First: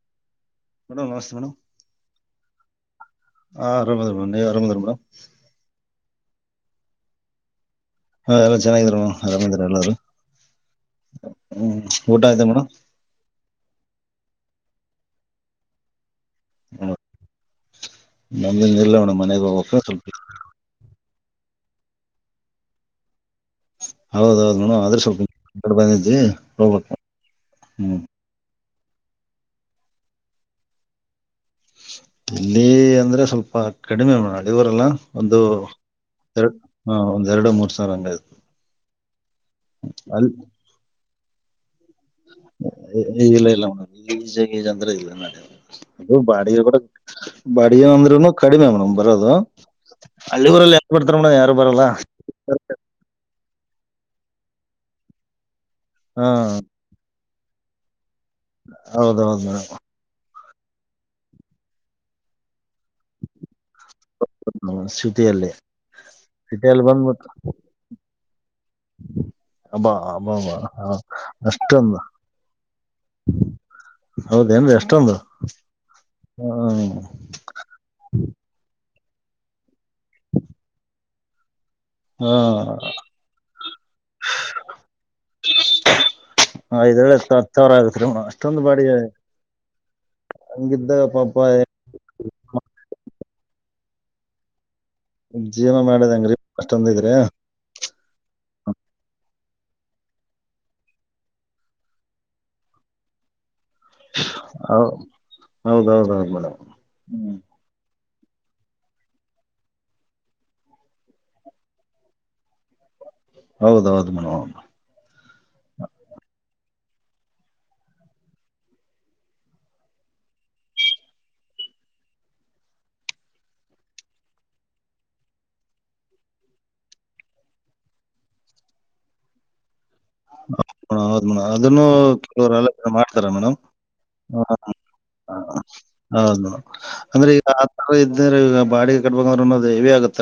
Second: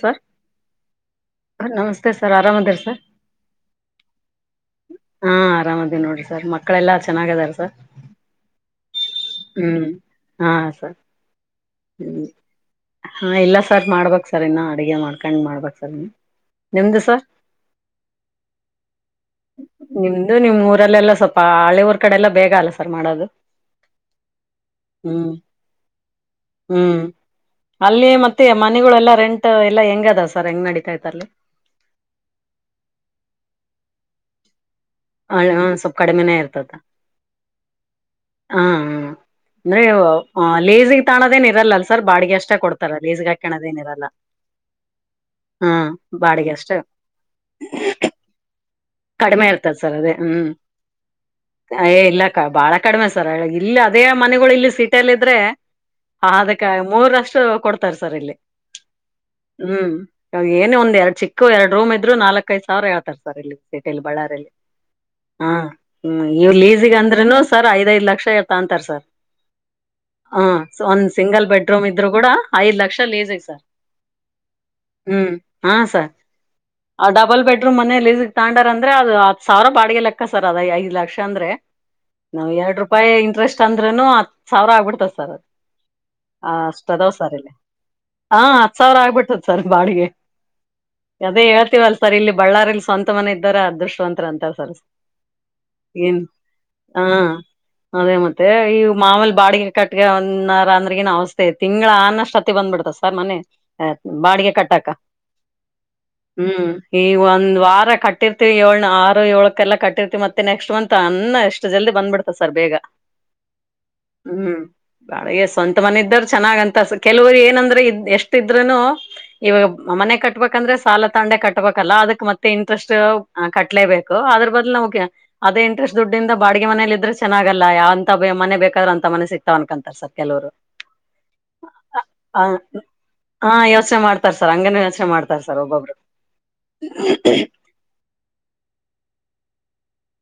Sir madam ನಮಸ್ತೆ madam ನಮಸ್ತೆ sir ಆರಾಮ್ ಅದ್ರ ಸರ್ ಹಾ ಆರಾಮದ ಮೇಡಮ್ ನೀವ್ ಆರಾಮದ್ರ ಮೇಡಮ್ ಹಾ ಆರಾಮದೇ ನೋಡ್ರಿ ಸರ್ ಮಕ್ಕಳೆಲ್ಲಾ ಚೆನ್ನಾಗಾರ ಸರ್ ಹಾ ಎಲ್ಲ ಚೆನ್ನಾಗಿದರು ಆರಾಮಿದ್ರ ಹ್ಮ್ ಎಲ್ಲರು ಹಾ ಸರ್ ಹ್ಮ್ ಹಾ ಇಲ್ಲ ಸರ್ ಮಾಡ್ಬಕ್ ಸರ್ ಇನ್ನ ಅಡಗೆ ಮಾಡ್ಕೊಂಡ್ ಮಾಡ್ಬೇಕಕ್ ಸರ್ ಇನ್ನು ನಿಮ್ದುಸ ನಮ್ದಿಂದ ಇಲ್ಲ ಮೇಡಮ್ ಮನೆಗೆ ಹೋಗ್ಬೇಕು ಸ್ವಲ್ಪ ನಿಮ್ದು ನಿಮ್ ಊರಲ್ಲೆಲ್ಲ ಸ ಹಳೆ ಊರ್ ಕಡೆ ಎಲ್ಲ ಬೇಗ ಅಲ್ಲ ಸರ್ ಮಾಡೋದು ಹೌದೌದು್ ನೋಡ ಆದ್ರೆ ಹ್ಮ್ ಸ್ವಲ್ಪ ಬಂದಿದ್ದಿ ಹ್ಮ್ ಅಲ್ಲಿ ಮತ್ತೆ ಮನೆಗಳುೆಲ್ಲಾ ರೆಂಟ್ ಎಲ್ಲ ಹೆಂಗ ಅದ ಸರ್ ಹೆಂಗ ನಡಿಕಾಯ್ತಲ್ಲಿ ಇಲ್ಲಿ ಅಂದ್ರೆ ಸ್ವಲ್ಪ ಕಡಿಮೆ ಮಾಡ ನಡಿವರಲ್ಲ ಒಂದು ಸ್ವಲ್ಪ ಕಡಿಮೆನೇ ಎರಡು ಇರ್ತದ ಹ ಒಂದ್ ಎರಡು ಮೂರ್ ಸಾವಿರ ಹಂಗ ಆ್ತು ಹಾ ಹ ಅಂದ್ರೆ ಅಲ್ಲಿ ಲೇಸಿಗೆಗ್ ತಾಣೋದೇನ್ ಇರಲ್ಲಲ್ ಸರ್ ಬಾಡಿಗೆ ಅಷ್ಟ ಕೊಡ್ತಾರ ಲೇಸಿಗೆ ಹಾಕಣದೇನ್ ಇರಲ್ಲ ಜಂದ ಇಲ್ಲ ಹಾ ನ ಬಾಡ ಬಾಡಿಗೆ ಅಷ್ಟೇ ಕೂಡ ಬಾಡಿಗೆನ ಅಂದ್ರುನು ಕಡಿಮೆಮ ಬರೋದು ಕಡಿಮೆ ಇರ್ತದ ಸರ್ ಅದೇ ಹ್ಮ್ ಹಳ್ಳಿ ಊರಲ್ಲಿ ಯಾರು ಬರ್ತಾರ ಮೋಡ ಯಾರು ಬರಲ್ಲ ಏ ಇಲ್ಲಕ್ಕ ಬಾಳ ಕಡಿಮೆ ಇಲ್ಲಿ ಅದೇ ಮನೆಗಳು ಇಲ್ಲಿ ಸಿೀಟಲ್ಲ ಇದ್ರೆ ಹಾ ಹ ಅದಕ್ಕ ಮೂರಷ್ಟ ಕೊಡ್ತಾರೆ ಸರ್ ಇಲ್ಲಿ ಹೌದೌದು ಏೇ ಒಂದ ಎರಡ್ ಚಿಕ್ಕ ಎರಡುೂ್ ಇದರು ನಾಲ್ಕ ಐದು ಸಾವರೇಳ್ತಾರೆ ಟಲ್ಲಿ ಬಳ್ಳಾರಲ್ಲಿ ಮೇಡಮ್ ಸಿಟಿಯಲ್ಲಿ ಹ ಹ್ಮ ಇವ ಸಿಟಿಯಲ್ಲಿ ಲೀಸಿಗೆ ಬಂದ್ಬಿಟ್ಟು ಅಂದ್ರೂನು ಸರ್ ಐದೈ್ ಲಕ್ಷ ತ ಅಂತಾರೆ ಸರ್ ಅಬ್ಬಾ ಅಬ್ಬಾ ಹ ಅಬ್ಬಾ ಒಂದ್ ಸಿಂಗಲ್ ಬೆಡ್ರೂಮ್ ಅಷ್ಟೊಂದು ಇದ್ರು ಕೂಡ ಐದ್ ಲಕ್ಷ ಲೇಸಿಗೆ ಸರ್ ಹೌದೇನ್ರಿ ಅಷ್ಟೊಂದು ಹ್ಮ್ ಹಾ ಸರ್ ಹ್ಮ್ ಡಬಲ್ ಬೆಡ್ರೂಮ್ ಮನೆಯಲ್ಲಿ ಸಿತ ಾಂಡರ್ ಅಂದ್ರೆ ಅದು ಹತ್ ಸಾವಿರ ಬಾಿಗೆ ಲೆಕ್ಕ ಸರ್ ಅದ್ ಐದ ಲಕ್ಷ ಅಂದ್ರೆ ನಾವ್ ಎರಡ್ ರೂಪಾಯಿ ಇಂಟ್ರೆಸ್ಟ್ ಅಂದ್ರೂನು ಹತ್ ಸಾವಿರ ಆಗ್ಬಿಡ್ತದ ಸರ್ ಅದ ಹ ಹಾ ಅಷ್ಟ ಐದೇಳು ಅದಾವ್ ಹತ್ತು ಸರ್ ಇಲ್ಲಿ ಹತ್ತು ಸಾವಿರ ಆಗತ್ರಿ ಹ ಅಷ್ಟೊಂದು ಹತ್ ಬಾಡಿಗೆ ಸಾವಿರ ಆಗ್ಬಿಟ್ಟದ ಸರ್ ಬಾಡಿಗೆ ಹಂಗಿದ್ದಾಗ ಪಾಪ ಅದೇ ಹೇಳ್ತೀವಲ್ ಸರ್ ಇಲ್ಲಿ ಬಳ್ಳಾರಿಲ್ಲಿ ಸ್ವಂತ ಮನೆ ಇದ್ದಾರ ಅದೃಷ್ಟವಂತರ ಅಂತ ಸರ್ ಜೀವನ ಮಾಡೋದ್ ಏನ್ ಹೆಂಗ್ರಿ ಅಷ್ಟೊಂದು ಹಾ ಇದ್ರೆ ಅದೇ ಮತ್ತೆ ಮತ್ತ ಈ ಮಾವೂಲಿ ಬಾಡಿಗೆ ಕಟ್ಗ ಅಾರ ಅಂದ್ರಗಏನ್ ಅವಸ್ಥೆ ತಿ್ಗಳ ಅನಷ್ಟ್ ಅತ್ತ ಬಂದ್ಬಿಡ್ತ ಸರ್ ಮನೆ ಆಯ್ತ್ ಬಾಡಿಗೆ ಕಟ್ಟಾಕ ಹೌದೌದು ಹೌದು ಮೇಡಮ್ ಹ್ಮ್ ಈಗ ಹ್ಮ್ ಒಂದ್ ವಾರ ಕಟ್ಟಿರ್ತಿೀವಿ ಏಳ್ ಆರು ಏಳಕಲ್ಲ ಕಟ್ಟಿರ್ತಿೀವಿ ಮತ್ತೆ ನೆಕ್ಸ್ಟ್ ಮಂತ್ ಅನ್ನ ಎಷ್ಟು ಜಲ್ದಿ ಬಂದ್ಬಿಡ್ತ ಸರ್ ಬೇಗ ಹೌದೌದು ಮೇಡಮ್ ಹ್ಮ್ ಬಾಳಗ ಸ್ವಂತ ಮನೆ ಇದ್ದರು ಚೆನ್ನಾಗಂತ ಕೆಲವರು ಏನಂದ್ರೆ ಇದ ಎಷ್ಟ ಇದ್ರೂನು ಇವಾಗ ಮನೆ ಕಟ್ಬೇಕಂದ್ರೆ ಸಾಲ ತಂಡೆ ಕಟ್ಬೇಕಲ್ಲಾ ಅದಕ್ ಮತ್ತೆ ಇ ಇಂಟ್ರೆಸ್ಟ್ ಕಟ್ಲೇಬೇಕು ಅದ್ರ ಬದ್ಲು ನಮ್ಗೆ ಅದೇ ಇಂಟ್ರೆಸ್ಟ್ ದುಡ್ಡಿಂದ ಬಾಿಗೆ ಮನೇಲಿ ಇದ್ರೆ ಚೆನ್ನಾಗಲ್ಲ ಯಾವಂತ ಮನೆ ಬೇಕಾದ್ರೂ ಅಂತ ಮನೆ ಸಿಗ್ತಾವ ಅನ್ಕಂತಾರೆ ಸರ್ ಕೆಲವರು ಹ ಹೌದು ಮೇಡಮ್ ಅದನ್ನು ಕೆಲವರು ಆಲೋಚನೆ ಮಾಡ್ತಾರೆ ಹ ಮೇಡಮ್ ಯೋಚನೆ ಮಾಡ್ತಾರ ಸರ್ ಹಂಗನ ಯೋಚನೆ ಮಾಡ್ತಾರ ಸರ್ ಒಬ್ಬೊಬ್ರು ಹೌದು ಅಂದ್ರೆ ಈಗ ಆ ತರ ಇದ್ರೆ ಈಗ ಬಾಡಿಗೆ ಕಟ್ಬಂಗಂದ್ರೆ ಅನ್ನೋದು ಹೆವೆ ಆಗುತ್ತೆ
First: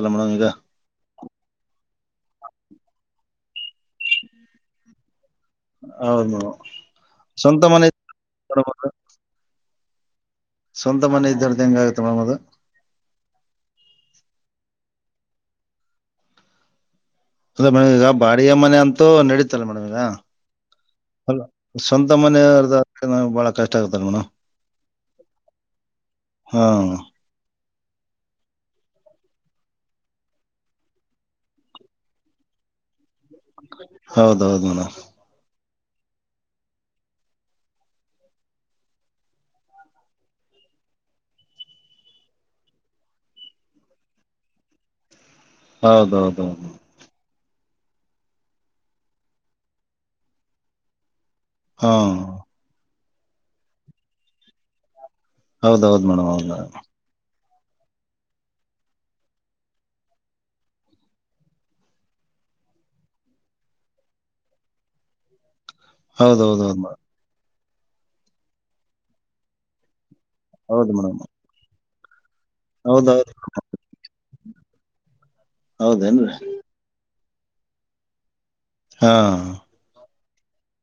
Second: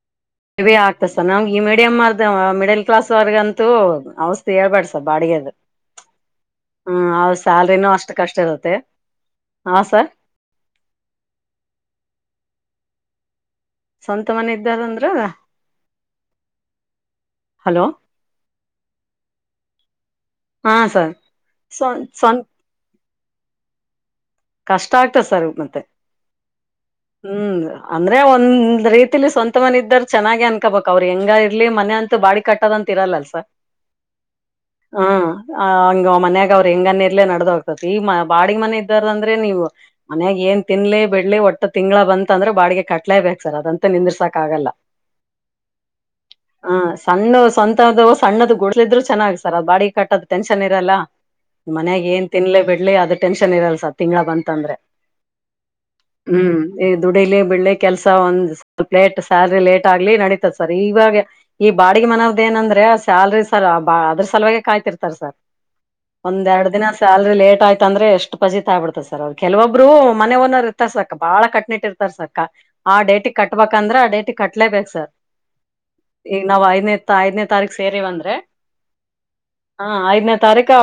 ಇವೇ ಆಗ್ತ ಸರ್ ನಂಗಗೆ ಇಮೇ ಮಡಿಯಂ ಮರ್ ಮಿಡಲ್ ಕ್ಲಾಸ್ ವರ್ಗಂತೂ ಔಷಿ ಹೇಳ್ಬೇಡ ಸ ಬಾಡಿಗೆದ ಹೌದು ಮೇಡಮ್ ಹ್ಮ ಅವ ಸ್ವಂತ ಮನೆ ಸ್ಯಾಲ್ರಿಿನೂ ಇತ್ತು ಅಷ್ಟ ಕಷ್ಟ ಇರುತ್ತೆ ಅದು. ಹ ಸರ್ ಸ್ವಂತ ಮನೆ ಇದ್ದಾರ್ದು ಹೆಂಗ ಆಗುತ್ತೆ ಮೇಡಮದು ಸ್ವಂತ ಮನೆ ಇದ್ದಾರಂದ್ರ ಅ ಹಲೋ ಮೇಡಮ್ ಈಗ ಬಾಿಯ ಮನೆ ಅಂತೂ ನಡೀತಲ್ಲ ಮೇಡಮ್ ಈಗ ಹಾ ಸರ್ ಅ ಸ್ವಂತ ಮನೆಯರ್ ಬಹಳ ಕಷ್ಟ ಆಗ್ತಾರ ಮೇಡ ಕಷ್ಟ ಆಗ್ತ ಸರ್ ಮತ್ತೆ ಹಾ ಹ್ಮ್ ಅಂದ್ರೆ ಒಂದ್ ರೀತಿಲಿ ಸ್ವಂತ ಮನೆ ಇದಾರ ಚೆನ್ನಾಗಿ ಅನ್ಕೋಬಕ್ ಅವ್ರ ಹೆಂಗ ಇರ್ಲಿ ಮನೆ ಅಂತ ಬಾಿ ಕಟ್ಟದ ಅಂತ ಇರಲ್ಲಲ್ ಸರ್ ಹೌದೌದುಣ ಆ್ ಹಂಗ ಮನ್ಯಾಗ ಅವ್ರರು ಹೆಂಗನ್ನಿ ಇರ್ಲೇ ನಡ್ದ ಹ್ತತಿ ಈಗ ಬಾಡಿಿಗೆ ಮನೆ ಇದ್ದಾರ ಅಂದ್ರೆ ನೀವು ಮನ್ಯಾಗ ಏನ್ ನ್ ತಿನ್ಲಿ ಬಿಡ್ಲಿ ಒಟ್ಟ ತಿಂಗಳ ಬಂತ ಅಂದ್ರೆ ಬಾಡಿಗೆ ಕಟ್ಲೇ ಬಕ್ ಸರ್ ಅದಂತ ನಿಂದರ್ಸಾಕ್ ಆಗಲ್ಲ ಹೌದೌ ಹೌ ಸ್ವಂತದ ಸಣ್ಣದ ಗುಡ್ಲಿದ್ರು ಚೆನ್ನಾಗ್ ಸರ್ ಅದ್ ಬಾಡಿ ಕಟ್ಟದ್ ಟೆನ್ಷನ್ ಇರಲ್ಲ ಹಾ ಮನ್ಯಾಗ ಏನ್ ತಿನ್ಲಿ ಬಿಡ್ಲಿ ಅದ ಟೆನ್ಷನ್ ಇರಲ್ಸ ತಿಂಗಗಳ ಬಂತ ಅಂದ್ರೆ ಹೌದೌದು ಮೇಡಮ್ ಹೌದು್ ದುಡಿಲಿ ಬೆಳ್ಳಿ ಕೆಲಸ ಒಂದ್ ಸ್ವಲ್ಪ್ ಲೇಟ್ ಸ್ಯಾಲ್ರಿ ಲೇಟ್ ಆಗ್ಲಿ ನಡೀತದ ಸರ್ ಈವಾಗ ಈ ಬಾ ಅಡಿಗೆ ಮನವದ ಏನಂದ್ರೆ ಸ್ಯಾಲ್ರಿ ಸರ್ ಅದ್ರ ಸಲುವಾಗಿ ಕಾಯ್ತಿರ್ತಾರ ಸರ್. ಒಂದ್ ಹೌದೌದು ಎರಡ್ ದಿನ ಹೌದು ಸ್ಯಾಲ್ರಿ ಲೇಟ್ ಆಯ್ತ ಅಂದ್ರೆ ಎಷ್ಟು ಪಜಿತತ ಆಬಿಡ್ತದೆ ಸರ್ ಅವ್ರರು ಕೆಲವೊಬ್ರು. ಮನೆ ಒನೋರ್ ಇರ್ತಾರ ಹೌದು ಮೇಡಮ್ ಹೌದು ಸಕ ಮೇಡಮ್ ಬಾಳ ಕಟ್ನಿಟ್ಟ ಇರ್ತಾರ್ ಸಕ ಆ ಹೌದೌದು ಡೇಟಿಗೆ ಕಟ್ಬೇಕಂದ್ರೆ ಆ ಡೇಟ್. ಕಟ್ಲೇಬೇಕು ಸರ್ ಹೌದೇನ್ರಿ ಈಗ ನಾವ್ ಐದನೇ ಐದನೇ ತಾರೀಕ ಸೇರಿವಂದ್ರೆ. ಹಾ ಹಾ ಐದನೇ ತಾರೀಕು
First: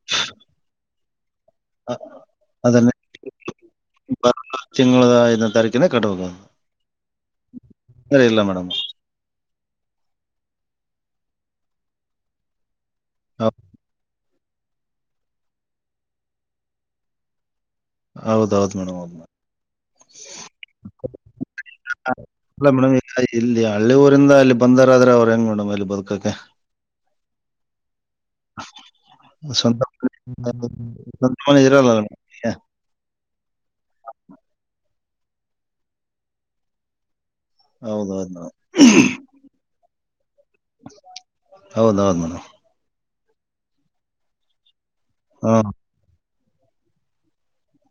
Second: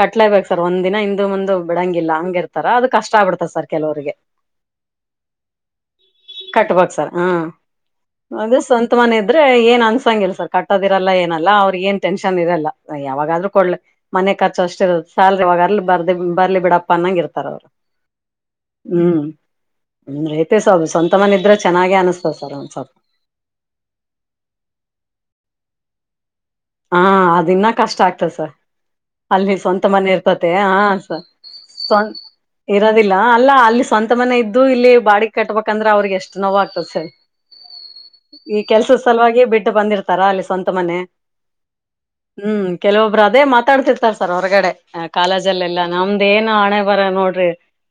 ಕಟ್ಲ ಬೇಕ್ ಸರ್ ಒಂದ್ ದಿನಮ. ದು ಮುಂದ ಅ- ಬಿಡಂಗಿಲ್ಲ ಹಂಗ ಇರ್ತಾರ ಅದು ಅದನ್ನ ಕಷ್ಟ ಆಗ್ಬಿಡ್ತದೆ ಸರ್ ಕೆಲವರಿಗೆ. ಬರೋ ತಿಂಗಳ ಐದನೇ ತಾರೀಕಿನ ಕಟ್ಟಬೇಕು ಕಟಬೇಕು ಸರ್ ಹಾ ಸರಿ ಇಲ್ಲ ಅ ಮೇಡಮ್ ಸ್ವಂತ ಮನೆ ಇದ್ರೆ. ಏನ್ ಅನ್ಸಂಗಿಲ್ಲ ಸರ್ ಕಟ್ಟೋದಿರಲ್ಲ ಏನಲ್ಲ ಅವ್ರಗ ಏನ್ ಟೆನ್ಷನ್ ಇರಲ್ಲ ಯಾವಾಗಾದ್ರೂ ಕೊಡ್ ಮನೆ. ಕರ್ಚು ಅಷ್ಟಿರದು ಸ್ಯಾಲ್ರಿವಾಗ ಅಲ್ಲಿ ಬರ್ದ ಬರ್ಲಿ ಬಿಡಪ್ಪ ಅಂಗ ಇರ್ತಾರ ಅವ್ರು. ಹೌದ್ದ್ ಮೇಡಮ್ ಹೌದ್ ಹ್ಮ್ ಮೇಡಮ್. ಅಂದ್ರೆ ಐತೆ ಸರ್ ಅದು ಸ್ವಂತ ಮನೆ ಇದ್ರೆ ಚೆನ್ನಾಗೆ ಅನಿಸ್ತದ ಸರ್ ಒಂದ್ ಸ್ವಲ್ಪ ಮೇಡಮ್ಗ ಇಲ್ಲಿ ಹಳ್ಳಿ ಊರಿಂದ ಅಲ್ಲಿ ಬಂದಾರ ಆದ್ರೆ ಅವ್ರ. ಮೇಡಮ ಅಲ್ಲಿ ಬದುಕಕ್ಕೆ. ಹಾ ಅದನ್ನ ಕಷ್ಟ ಆಗ್ತ. [inaudible] ಅಲ್ಲಿ ಸ್ವಂತ ಮನೆ ಇರ್ತತೆ ಹ ಮನೆ- ಸ. ಸ್ವಂತ ಮನೆ ಇರಲ್ಲ ಸ್ ಮೇಡಮ್. ಇರೋದಿಲ್ಲ ಅಲ್ಲ ಅಲ್ಲಿ ಸ್ವಂತ ಮನೆ ಇದ್ದು ಇಲ್ಲಿ ಬಾಡ. ಕಟ್ಬೇಕಂದ್ರೆ ಅವ್ರಿಗೆ ಎಷ್ಟು ನೋವ ಆಗ್ತದೆ ಸರ್. ಹೌದು ಹೌದು ಮೇಡಮ್ ಈ ಕೆಲ್ಸದ ಸಲುವಾಗಿಯ ಬಿಟ್ಟು ಬಂದಿರ್ತಾರಾ ಅಲ್ಲಿ ಸ್ವಂತ ಮನೆ. ಹೌದ ಹೌದು ಮೇಡಮ್. ಬ್ರು ಅದೇ ಮಾತಾಡ್ತಿರ್ತಾರೆ ಸರ್ ಹೊರಗಡೆ ಕಾಲೇಜ ಹಾ ಅಲ್ಲ ನಮ್ದ. ಏನ ಆಣೆ ಬರ ನೋಡ್ರಿ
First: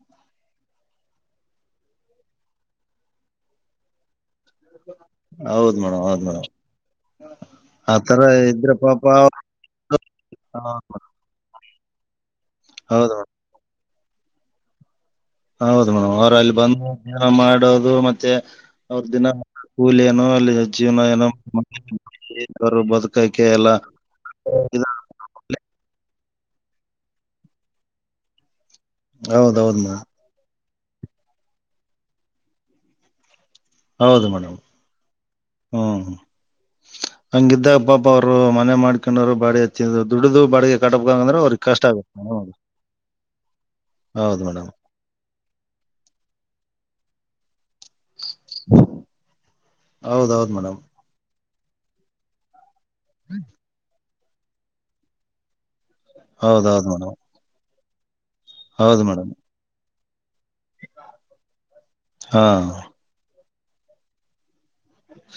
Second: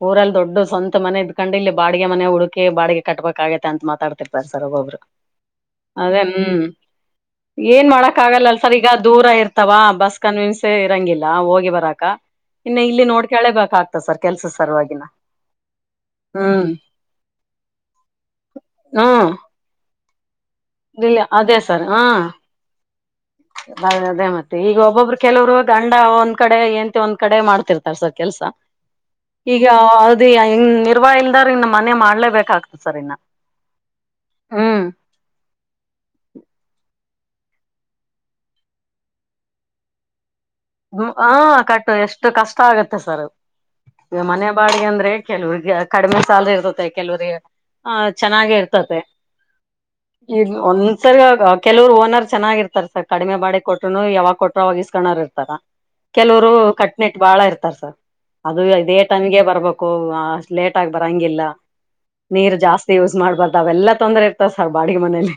ಊರಲ್ಲಿ ದೊಡ್ಡ ಸ್ವಂತ ಮನೆ ಇದ್ಕೊಂಡ್ ಇಲ್ಲಿ ಬಾಗೆ ಮನೆ ಹುಡುಕಿ ಬಾಡಿಗೆ ಕಟ್ಬ. [unintelligible] ಅಂತ ಮಾತಾಡ್ತಿ. ಸರ್ ಒಬೊಬ್ರು ಹೌದು ಮೇಡಮ್ ಅದೇ ಹೌದು ಮೇಡಮ್ ಹ್ಮ್ ಏನ್ ಮಾಡಕ್ ಆತರ ಆಗಲ್ಲಲ್. ಇದ್ರೆ ಸರಿ ಈಗ ಪಾಪ ದೂರ ಇರ್ತಾವ ಬಸ್ ಆ ಕನ್ವೀನ್ಸ್ ಇರಂಗಿಲ್ಲ ಹೋಗಿ ಬರಾಕ. ಇನ್ನು ಇಲ್ಲಿ ಹೌದು ನೋಡ್ಕೇಳೇಬೇಕಾಗ್ತ ಸರ್ ಕೆಲ್ಸ ಸರ್ವಾಗಿನ. ಹೌದು ಮೇಡಮ್ ಅವರ ಅಲ್ಲಿ ಹ್ಮ್ ಬಂದು ಧ್ಯಾನ ಮಾಡೋದು ಮತ್ತೆ ಅವ್ರ ದಿನ ಹ್ಮ್ ಕೂಲಿಯ. ಏ ಅಲ್ಲಿ ಜೀವನ ಇಲ್ಲ ಅದೇ ಸರ್ ಹಾ [inaudible] ಏನೋರು ಬದು. ಅದೇ ಮತ್ತೆ ಈಗ ಒಬ್ಬೊಬ್ರು ಕೆಲವರು ಗಂಡ. ಕಡೆ ಏಂತ ಒಂದ್ ಕಡೆ ಮಾಡ್ತಿರ್ತಾರೆ ಸ ಕೆಲ್ಸ ಈಗ ಹೌದೌದು ಮೇಡಮ್ ಅದು ಅಂಗ. ನಿರ್ವಹ ಇಲ್ದಾರ್ ಇನ್ನು ಮನೆ ಮಾಡ್ಲೇಬೇಕಾಗ್ತದೆ ಸರ್ ಇನ್ನ. ಹೌದು ಮೇಡಮ್ ಹ್ಮ್ ಹ್ಮ್. ಹಂಗ ಇದಿದ್ದ ಪಾಪ ಅವ್ರು ಮನೆ ಮಾಡ್ಕೊಂಡ್ರು ಬಾಡಿ ಹಚ್ಚಿದ್ ದುಡ್ದ. ಹ ಕಟ್ಟು ಎಷ್ಟು ಕಷ್ಟ ಆಗತ್ತೆ ಸರ್. ಈ ಹೌದು ಮನೆ ಮೇಡಮ್ ಬಾಡಿಗೆ ಅಂದ್ರೆ ಕೆಲವ್ರಿಗೆ ಕಡಿಮೆ ಸ್ಯಾಲರಿ ಇರ್ತತ್ತೆ ಕೆಲವರಿಗೆಗೆ ಆ. ಚೆನ್ನಾಗೆ ಇರ್ತತೆ ಇ ಹೌದೌದು ಮೇಡಮ್ ಒಂದ್ಸರಿ ಕೆಲವರು ಓನರ್ ಚೆನ್ನಾಗಿರ್ತ. ಇರ್ರ್ ಸರ್ ಕಡಿಮೆ ಬಾಡಿ ಕೊಟರುನು ಯಾವಾಗ ಕೊಟ್ರರು ಅವಾಗ ಇಸ್ಕೋರು ಇರ್ತಾರ. ಕೆಲವರು ಹೌದೌದು ಮೇಡಮ್ ಕಟ್ನಿಟ್ ಬಾಳ ಇರ್ತಾರ ಸರ್. ಅದು ಇದೇ ಹೌದು ಮೇಡಮ್ ಟೈಮ್ಗೆ ಬರ್ಬೇಕು ಅಷ್ಟ್ ಲೇಟ್ ಆಗ ಬರಂಗಿಲ್ಲ. ಹಾ ನೀರ್ ಜಾಸ್ತಿ ಯೂಸ್ ಮಾಡ್ಬಾರ್ದ ಅವೆಲ್ಲಾ ತೊಂದ್ರೆ ಇರ್ತಾವ. ಬಾಡಿಗೆ ಮನಲಿ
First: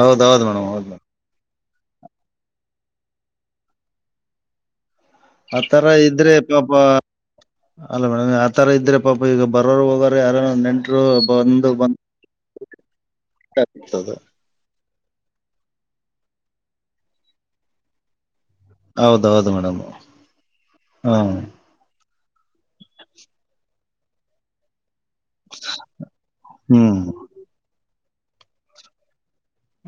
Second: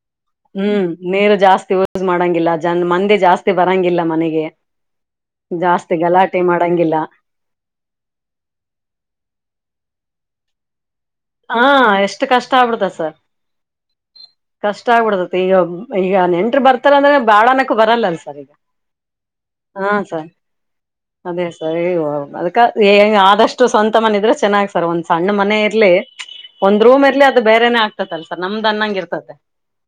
ಹೌದೌದು ಮೇಡಮ್ ಹೌದು ಹ್ಮ್ ಮೇಡಮ್ ನೀರು ಜಾಸ್ತಿ. ಯಸ್ ಮಾಡಂಗಿಲ್ಲ ಜನ್ ಮಂದೆ ಜಾಸ್ತಿ ಬರಂಗಿಲ್ಲ ಮನೆಗೆ. ಆತರ ಜಾಸ್ತಿ ಇದ್ರೆ ಗಲಾಟೆ ಪಾಪ. ಮಾಡಂಗಿಲ್ಲ ಅಲ್ಲ ಮೇಡಮ್ ಯತರ ಇದ್ರೆ ಪಾಪ ಈಗ ಬರೋರು ಹೋಗೋ ಯಾರಾರ. ಹಾ ಎಷ್ಟು ಕಷ್ಟ ಆಗ್ಬಿಡ್ತ ಸರ್. ಆಗ್ತದೆ ಇಷ್ಟ ಆಗ್ಬಿಡದೆ ಈಗ ಈಗ ನೆಂಟರು ಬರ್ತಾರಂದ್ರೆ ಬಾಳ ಅನಕು ಬರಲ್ಲಲ್ಲ ಸರ್ ಈಗ. ಹೌದೌದು ಮೇಡಮ್. ಹಾ ಸರ್ ಹ ಅದೇ ಸರಿ ಅದಕ ಆದಷ್ಟು ಸ. ಮ ಇದ್ರೆ ಚೆನ್ನಾಗ್ ಸರ್ ಒಂದ್ ಸಣ್ಣ ಮನೆ ಇರ್ಲಿ ಒಂದು ಹ್ಮ್ ರೂಮ್ ಇರ್ಲಿ ಅದು ಬೇರ. ಆಗ್ತ ಅಲ್ಸ ನಮ್ದ್ನಂಗೆ ಇರ್ತತೆ.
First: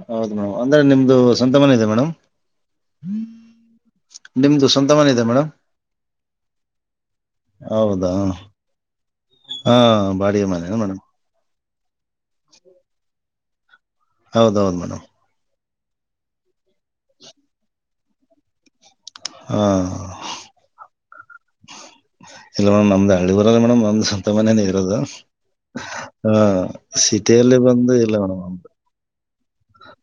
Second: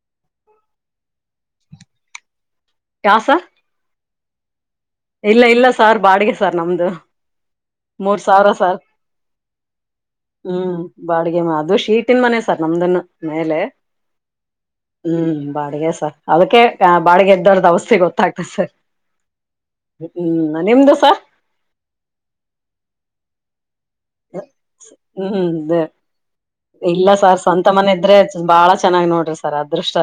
ಹೌದು ಮೇಡಮ್ ಅಂದ್ರೆ ನಿಮ್ದು ಸ್ವಂತ ಮನೆ ಇದೆ ಮೇಡಮ್. ಯಾ ಸರ್ ನಿಮದುು ಇಲ್ಲ ಇಲ್ಲ ಸಾರ್ ಬಾಡಿಗೆ ಸಾರ್ ನಮ್ದು ಹೌದಾ ಮೂರ್ ಸಾವಿರ ಸರ್ ಹಾ ಬಾಡಿಗೆ ಮನೆನಾ ಹ್ಮ್ ಮೇಡಮ್ ಬಾಡಿಗೆ ಮಾಧು ಕೀಟನ್ ಮನೆ ಸರ್ ನಮ್ದನ್ ಮೇಲೆ ಹೌದೌದು್ ಮೇಡಮ್ ಹ್ಮ್ ಬಾಡಿಗೆ ಸರ್ ಅದಕ್ಕೆ ಬಾಡಿಗೆ ಎದ್ದಾರ್ದು ಅವಸ್ಥೆ ಗೊತ್ತಾಗ್ತದೆ ಸರ್ ಹಾ ಹ್ಮ್ ನಿಮ್ದುಸ ಇಲ್ಲ ಮೇಡ್ ನಮ್ದ ಹಳ್ಳಿವರಲ್ಲ ಮೇಡ್ ನಮ ಸ್ವಂತ ಮನೇನ ಇರೋದು ಹ್ಮ್ ಹ ಇಲ್ಲ ಸರ್ ಸಿಟಿಯಲ್ಲಿ ಸ್ವಂತ ಬಂದು ಮನೆ ಇಲ್ಲ ಇದ್ರೆ ಮೇಡಮ್ ಒ ಬಾಳ ಚೆನ್ನಾಗ್ ನೋಡ್ರಿ ಸರ್ ಅದೃಷ್ಟ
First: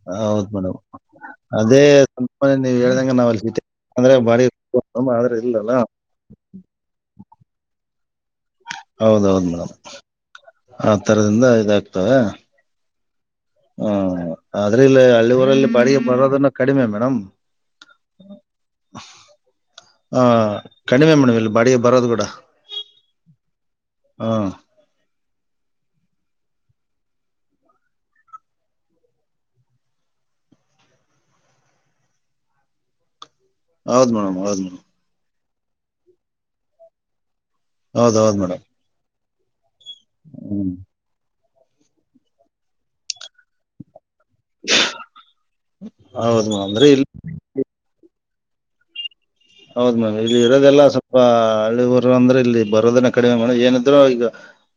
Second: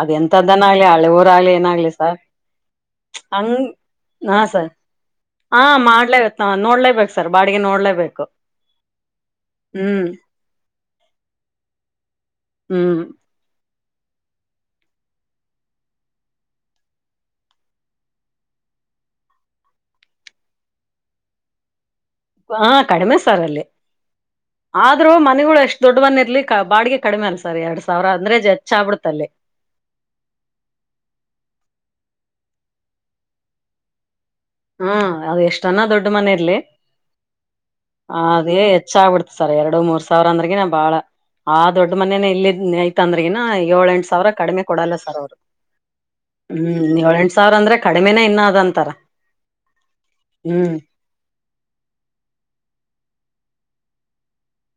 ಅದ್ ಹೌದ ಎಂತದ್ದನ ಮೇಡಮ್ ಆಗ್ಲಿ ಹಳೆ ಊರಾಗ್ಲಿ ಅದೇ ಏನಾಗ್ಲಿ ಸರ್ ಮ ನೀವ್ ಹೇಳ್ದಂಗ ನಾವ್ ಅಲ್ಲಿ ಹಂಗ್ ಅಂದ್ರೆ ಹಾ ಬಾಡಿಗೆ ಸರ್ ಆದ್ರೆ ಹಾ ಇಲ್ಲಲ್ಲ ಮಾಡ್ಲೇಬೇಕ ನೋಡ್ಲೇಬೇಕು ಸರ್ ಬಾಡಿಗೆ ನೋಡ್ಲೇಬೇಕು ಹೌದೌದು ಮೇಡಮ್ ಹ್ಮ್ ಆ ತರದಿಂದ ಇದಾಗ್ತವೆ ಹ್ಮ್ ಹಾ ಆದ್ರ ಇಲ್ಲ ಹಳ್ಳಿ ಊರಲ್ಲಿ ಬಾಡಿಗೆ ಬರೋದನ್ನ ಕಡಿಮೆ ಮೇಡಮ್. ಹ ಕಡಿಮೆ ಮೇಡಮ್ ಇಲ್ಲಿ ಬಾಡಿಗೆ ಬರೋದು ಬ. ಹ ಕಡಿಮೆ ಸರ್ ಅಲ್ಲಿ ಹ ಆದ್ರೂ ಮನೆಗಳು ಎಷ್ಟು ದೊಡ್ಡವನ್ನಿ. ಇ ಬಾಡ್ಗೆಗೆಕಡಿಮೆ ಅನ್ಸರ್ ಎರಡ್ ಸಾವಿರ ಅಂದ್ರೆ ಹೆಚ್ ಆಬಿಡುತ್ತಲ್ಲಿ. [unintelligible] ಹೌದ್ ಮೇಡಮ್. ಹೌದ್ ಮೇಡಮ್ ಹ್ಮ್ ಅದು್ ಎಷ್ಟನ ದೊಡ್ಡ ಮನ ಇರ್ಲಿ ಹೌದ್ ಹೌದ್ ಅದೇ ಮೇಡಮ್ ಹೆಚ್ಚ ಆಗ್ಬಿಡ್ತ. ಸರ್ ಎರಡು ಮೂರ್ ಸಾವಿರ ಅಂದ್ರಗಿನನ ಹ್ಮ್ ಬಾಳ ಆ ದೊಡ್ಡ ಮನೇನ ಇ ಐ್ತ್ ಅಂದ್ರಗಿನ ಏಳ ಎಂಟ್ ಸ. ಾವಿರ ಕಡಿಮೆ ಕೊಡಲ್ಲ ಸರ್ ಅವರು ಹೌದ್ ಮೇಡಮ್ ಅಂದ್ರೆ ಇಲ್ಲಿ ಹ್ಮ್ಏಳಂು ಸಾವಿರ ಅಂದ್ರೆ ಕಡಿಮೆ ಇ. ಅದಂತರ. ಹೌದ್ ಮ್ಯಾಮ್ ಇಲ್ಲಿ ಇರೋದೆಲ್ಲ ಸ್ವಲ್ಪ ಹಳ್ಳಿ ಊರು ಅಂದ್ರೆ ಇಲ್ಲಿ ಬರೋದನ. ಕಡಿಮೆ ಮಾಡ ಏನಾದ್ರು ಈಗ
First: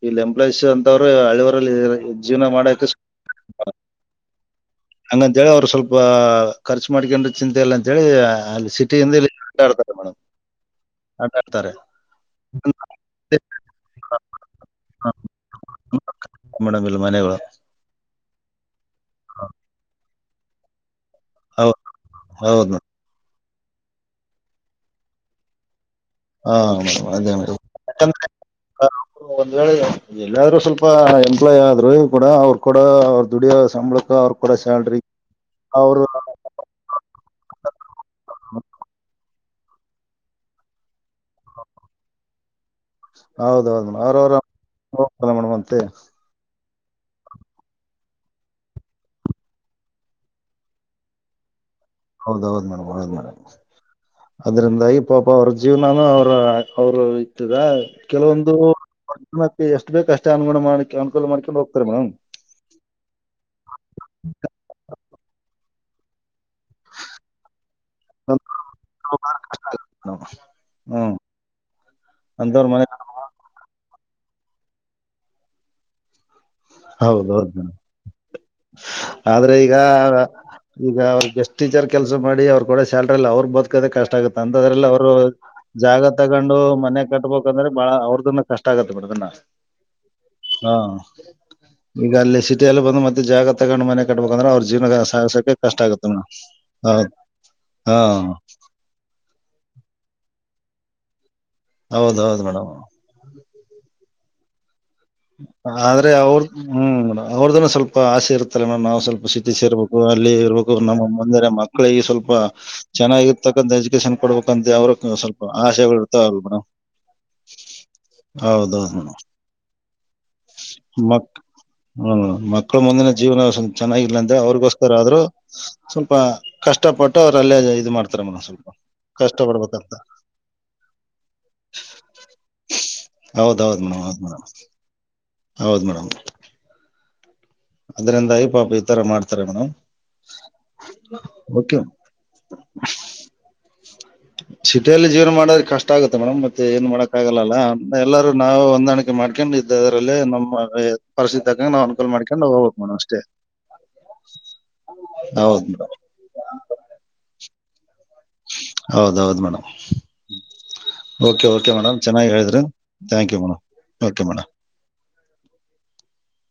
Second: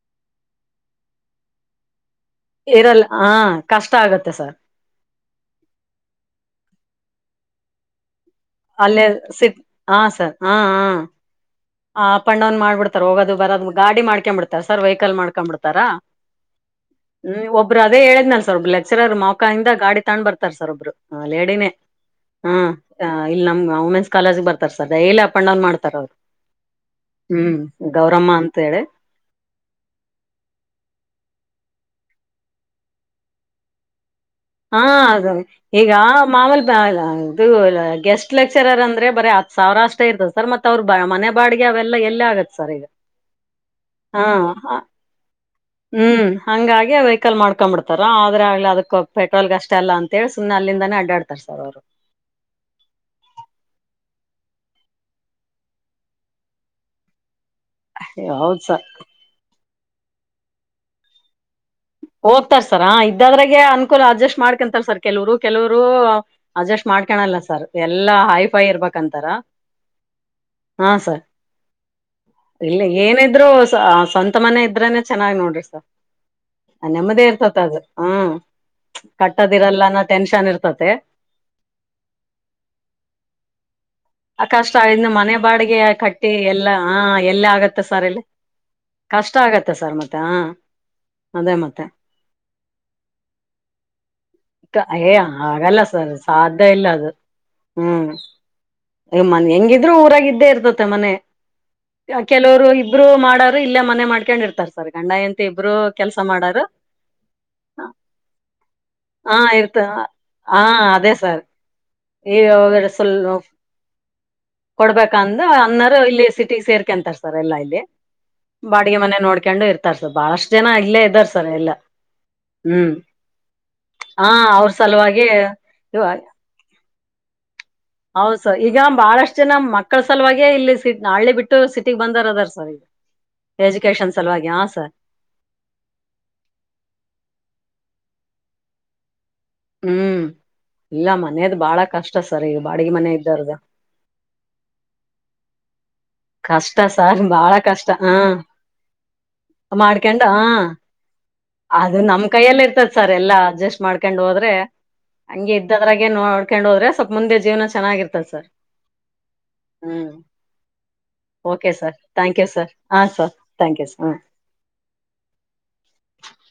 ಇಲ್ಲಿ ಎಂಪ್ಲಾಯ್ಸ್ ಅಂತವ್ರಹಳ್ಳಿವರಲ್ಲಿ. ಇರಲ್ಲ ಹಾ ಕಷ್ಟ ಆಗತ್ತೆ ಸರ್. ಹಂಗಂತ ಹೇಳಿ ಅವರು ಸ್ವಲ್ಪ ಖರ್ಚು ಮಾಡ್ಕನ್್ರ ಚಿಂತೆ ಇಲ್ಲ ಅಂತೇಳಿ. ಅಲ್ಲಿ ಅಲ್ಲೇ ಸಿಟಿಯಿಂದ ಇಲ್ಲಿ ಸಿ ಆಡ್ತಾರೆ ಹಾ ಮೇಡಮ್ ಸರ್ ಹಾ ಹಾ. ಆಟ ಆಡ್ತಾರೆ ಆ ಅಪ್ ಅಂಡ್ ಡೌನ್ ಮಾಡ್ಬಿಡ್ತಾರ ಹೋಗೋದು ಬರೋದು ಗಾಡಿ ಮಾಡ್ಕೊ್ ಬಿಡ್ತಾರ ಸರ್ ವೆಹಿಕಲ್ ಮಾಡ್ಕೊಂಡ್ ಬಿಿಡ್ತಾರ. ಮೇಡಮ್ ಇಲ್ಲಿ ಮನೆಗಳು ಹ್ಮ್ ಒಬ್ರು ಅದೇ ಹೇಳದ್ ನನ್. ಲೆಕ್ಚರರ್ ಮಕ ಗಾಡಿ ತ್ ಬರ್ತಾರೆ ಸರ್ ಒಬ್ರು ಲೇಡಿನೇ ಹೌದ್ ಹ ಹೌದು ಮೇಡಮ್ ಇಲ್ಲಿ ನಮ್ ಉಮೆನ್ಸ್ ಕಾಲೇಜ್ ಬರ್ತಾರೆ sir daily up and down ಮಾಡ್ತ ಅವರು. ಹಾ ಮೇಡಮ್ ಅದೇ ಹ್ಮ್ ಮೇಡಮ್ ಯಾಕಂದ್ರೆ ಗೌರಮ್ಮ ಅಂತ ಹೇಳಿ. ಒಂದ್ ವೇಳೆ ಎಲ್ಲಾದ್ರು ಸ್ವಲ್ಪ ಎಂಪ್ಲಾಯ್ ಆದ. ಕೂಡ ಅವ್ರು ಕೂಡ ಅವ್ರ ದುಡಿಯ ಸಂಬಳಕ ಅವ್ರ. ಕೂಡ ಹಾ ಸ್ಯಾಲ್ರಿ ಅದು ಈಗ ಅವ್ರು ಮಾಮೂಲ್ ಇದು ಗೆಸ್ಟ್ ಲೆಕ್ಚರರ್ ಅಂದ್ರೆ ಬರೀ. ಸೌರಾಷ್ಟ್ರೇ ಇರ್ತದ ಸರ್ ಮತ್ತ ಅವ್ರ ಬ ಮನೆ ಬಾಡಿಗೆ ಅವೆಲ್ಲ ಎಲ್ಲೇ ಆಗತ್ತ ಸರ್ ಈಗ. ಹೌದೌದು ಹಾ ಅವ್ರ ಮಾಡ ಹ್ಮ್ ಹಂಗಾಗಿ ವೆಹಿಕಲ್ ಮಾಡ್ಕೊಂಡ್ ಬಿಿಡ್ತಾರ ಆದ್ರೆ ಆಗ್ಲಿ ಅದಕ್ಕ ಪೆಟ್ರೋಲ್ಗ್ ಅಷ್ಟ ಅಲ್ಲ ಅಂತಿ ಸುಮ್ಮನೆ ಅಲ್ಲಿಂದಾನೇ ಅಡ್ಡಾಡ್ತಾರ ಸರ್ ಅವ್ರು. ಹೌದ್ ಹೌದು್ ಮೇಡಮ್ ಹೌದ್ ಮೇಡಮ್. ಅದ್ರಿಂದಾಗಿ ಪಾಪ ಅವ್ರ ಜೀವನಾನು ಅವ್ರ ಅವರು. ತದ ಹೌದ್ ಸರ್ ಕೆಲವೊಂದುಕ್ಕೆ ಎಷ್ಟು ಬೇಕ ಅಷ್ಟೇ ಅನು ಮಾಡಕ ಅನುಕೂಲ ಮಾಡ್ಕೊಂಡ ಹೋಗ. ಹೋಗ್ತಾರ ಸರ ಇದ್ದಾದ್ರಾಗೆ ಅನುಕೂಲ ಅಡ್ಜಸ್ಟ್ ಮಾಡ್ಕೊಂತಾರ ಸರ್ ಕೆಲವರು ಕೆಲವರು. ಅಡ್ಜಸ್ಟ್ ಮಾಡ್ಕಣಲ್ಲ ಸರ್ ಎಲ್ಲಾ ಹೈಫೈ ಇರ್ಬೇಕಂತಾರ. ಹ್ಮ್. ಅಂತವ್ರ ಇಲ್ಲಿ ಮನೆ ಏನಿದ್ರು ಸ್ವಂತ ಮನೆ ಇದ್ರನೆ ಚೆನ್ನಾಗಿ್ ನೋಡ್ರಿ ಸರ್. ನೆಮ್ಮದೇ ಹೌದೌದು ಇರ್ತತ್ ಮೇಡಮ್ ಅದು ಹ್ಮ. ಆದ್ರೆ ಈಗ ಇರ್ತತೆ ಈಗ ಅವ ಎಷ್ಟ್ ಟೀಚರ್ ಕೆಲ್ಸ ಮಾಡಿ ಅವ್ರ ಕೂಡ ಸ್ಯಾಲ್ರಿ ಇಲ್ಲ ಅವ್ರ ಬದುಕದೆ ಕಷ್ಟ. ಕಷ್ಟ ಆಗುತ್ತ ಆ ಕಷ್ಟ ಅಂತದ್ರಲ್ಲಿ ಇನ್ನು ಅವ್ರು ಮನೆ ಬಾಡಿಗೆ ಜಾಗ ಕಟ್ಟಿ ತಗೊಂಡು ಎಲ್ಲ ಹಾ ಮನೆ ಎಲ್ಲ ಕಟ್ಬಬೇಕ ಅಂದ್ರೆ ಆಗತ್ತೆ ಬಾಳ ಸರ್ ಇಲ್ಲಿ ಅವ್ರದನ್ನ ಕಷ್ಟ ಆಗತ್ತೆೇಡಮ್ ಕಷ್ಟ ಆಗತ್ತೆ ಸರ್ ಮತ್ತೆ ಹಾ. ಅದೇ ಮತ್ತೆ. ಈಗ ಅಲ್ಲಿ ಸಿಟಿಲ್ಲ ಬಂದು ಮತ್ತೆ ಜಾಗ ತಗೊಂಡು ಮನೆ ಕಟ್ಬಬೇಕಂದ್ರೆ ಅವ್ರ ಕ- ಜೀವನಕ್ಕೆ ಏ ಸಹಸೋಕೆ ಕಷ್ಟ ಆಗಲ್ಲ ಆಗುತ್ತೆ ಸರ್ ಮೇಡಮ. ಸಾಧ್ಯ ಇಲ್ಲ ಅದು. ಹಾ. ಮ್ಮ ಹೆಂಗಿದ್ರು ಊರಾಗಿದ್ದೇ ಇರ್ತತೆ ಮನೆ. ಹೌದೌದ್ ಕೆಲವರು ಇಬ್ರು ಮಾಡಾರರು ಇಲ್ಲೇ ಮನೆ ಮಾಡ್ಕೊಂಡ್ ಇರ್ತಾರ. ಸರ್ ಗಂಡ ಹೆಂಡತಿ ಇಬ್ರು ಆದ್ರೆ ಕೆಲಸ ಅವ್ರ ಮಾಡಾರು ಹ್ಮ್್ ಅವ್ರದನ್ನ ಸ್ವಲ್ಪ ಆಸೆ ಇರ್ತ್ತಲ್ಲ ಮೇಡಮ್ ನಾ್ ಸ್ವಲ್ಪ ಹಾ ಸಿ್ಧಿ ಸೇರ್. ಇರ್ತ ು ಅಲ್ಲಿ ಹಾ ಇರ್ಬೇಕು ನಮ್ಮ ಅದೇ ಸರ್ ಮುಂದರೆ ಮಕ್ಕಳಿಗೆ ಸ್ವಲ್ಪ ಈಗ ಸ್ವಲ್ಪ ಚೆನ್ನಾಗಿರ್ತಕ್ಕಂಥ ಎಜುಕೇೇಶನ್. ಕೊಡ್ಬೇಕಂದ ಅನ್ನರು ಇಲ್ಲಿ ಇರ್ತಾವಲ್ ಸಿಟಿ ಸೇರ್ಕ ಅಂತಾರ ಸರ್ ಎಲ್ಲಾ ಇಲ್ಲಿ. ಹೌದೌದ್ ಬಾಡಿಗೆ ಮನೆ ನೋಡ್ಕೊಂಡು ಇರ್ತಾರ ಸರ್ ಬಹಳಷ್ಟು ಜನ ಇಲ್ಲೇ ಮಕ್ ಇದ್ದಾರ್ ಸರ್ ಎಲ್ಲಾ. ಹ್ಮ್ ಮಕ್ಕಳ ಮುಂದಿನ ಜೀವನ ಆ ಚೆನ್ನಾಗಿಲ್ಲಂತೆ ಅವ್ರ ಅವ್ರಿಗೋಸ್ಕರ ಆದ್ರರು ಸಲುವಾಗೆ ಇವ ಸ್ವಲ್ಪ ಕಷ್ಟ. ಕಷ್ಟಪಟ್ಟು ಅವರಲ್ಲಿ ಇರ್ತಾರೆ. ಹೌದ್ ಸರ್ ಈಗ ಬಹಳಷ್ಟ್ ಜನ ಮಕ್ಕಳ ಸಲುವಾಗೆ ಇಲ್ಲಿ ನಳೆ ಬಿಟ್ಟು ಸಿಟಿಗ್ ಬಂದಾರ ಅದಾರ ಸರ್ ಈಗ. ಎಜುಕೇಶನ್ ಸಲುವಾಗಿಿಯ ಹಾ ಸರ್. ಹೌದು ಮೇಡಮ್. ಐ ಪಾಪ ಈ ತರ ಮಾಡ್ತಾರೆ. ಮೇಡಮ್ ಹ್ಮ್ ಇಲ್ಲ ಮನೇದ ಓಕೆ ಬಾಳ ಕಷ್ಟ ಸರ್ ಈಗ ಬಾಡಿಗೆ ಮನೆ ಇದ್ದಾರ್ದ. ಸಿಟಿಯಲ್ಲಿ ಜೀವನ ಮಾಡೋದ ಕಷ್ಟ. ಇಷ್ಟ ಆಗುತ್ತೆ ಮೇಡಮ್ ಮತ್ತೆ ಕಷ್ಟ ಏನ್ ಮಾಡಕ ಸರ್ ಬಾಳ ಆಗಲ್ಲ ಕಷ್ಟ ಹಾ ಎಲ್ಲರೂ ನಾವು ಹೊಂದಾಣಿಕೆ ಮಾಡ್ಕೊಂಡು ಇದ್ದ ಅರಲ್ಲಿ ಮಾಡ್ಕೊಂಡ್ ಹ ನಮ್ಮ. ಪರಿಸ್ಥಿತಿ ತಕ್ಕಂಗೆ ನಾವು ಅದು ಅನುಕೂಲ ನಮ್ ಮಾಡ್ಕೊಂಡು ಕೈಯಲ್ಲಿ ಹೋಗ್ಬೇಕು ಇರ್ತದ ಮೇಡಮ್ ಸರ್ ಅಷ್ಟೇ ಎಲ್ಲಾ ಅಡ್ಜಸ್ಟ್ ಮಾಡ್ಕೊಂಡ್ ಹೋದ್ರೆ. ಹಂಗೆ ಹೌದ್ ಮೇಡಮ್ ಇದ್ದದ್ರಾಗ ನೋಡ್ಕೊಂಡ್ ಹೋದ್ರೆವಲ್ಪ ಮುಂದೆ ಜೀವನ. ಚೆನ್ನಾಗಿರ್ತದ ಸರ್ ಹೌದೌದು ಮೇಡಮ್. ಹ್ಮ್ ಓಕೆ ಓಕೆ ಸರ್ ಮೇಡಮ್ ಚೆನ್ನಾಗಿ ಥ್ಯಾಂಕ್ ಯು ಹೇಳಿದ್ರಿ ಸರ್ ಹಾ thank sir you madam thank sir ಹ್ಮ ಓಕೆ ಮೇಡಮ್. [unintelligible]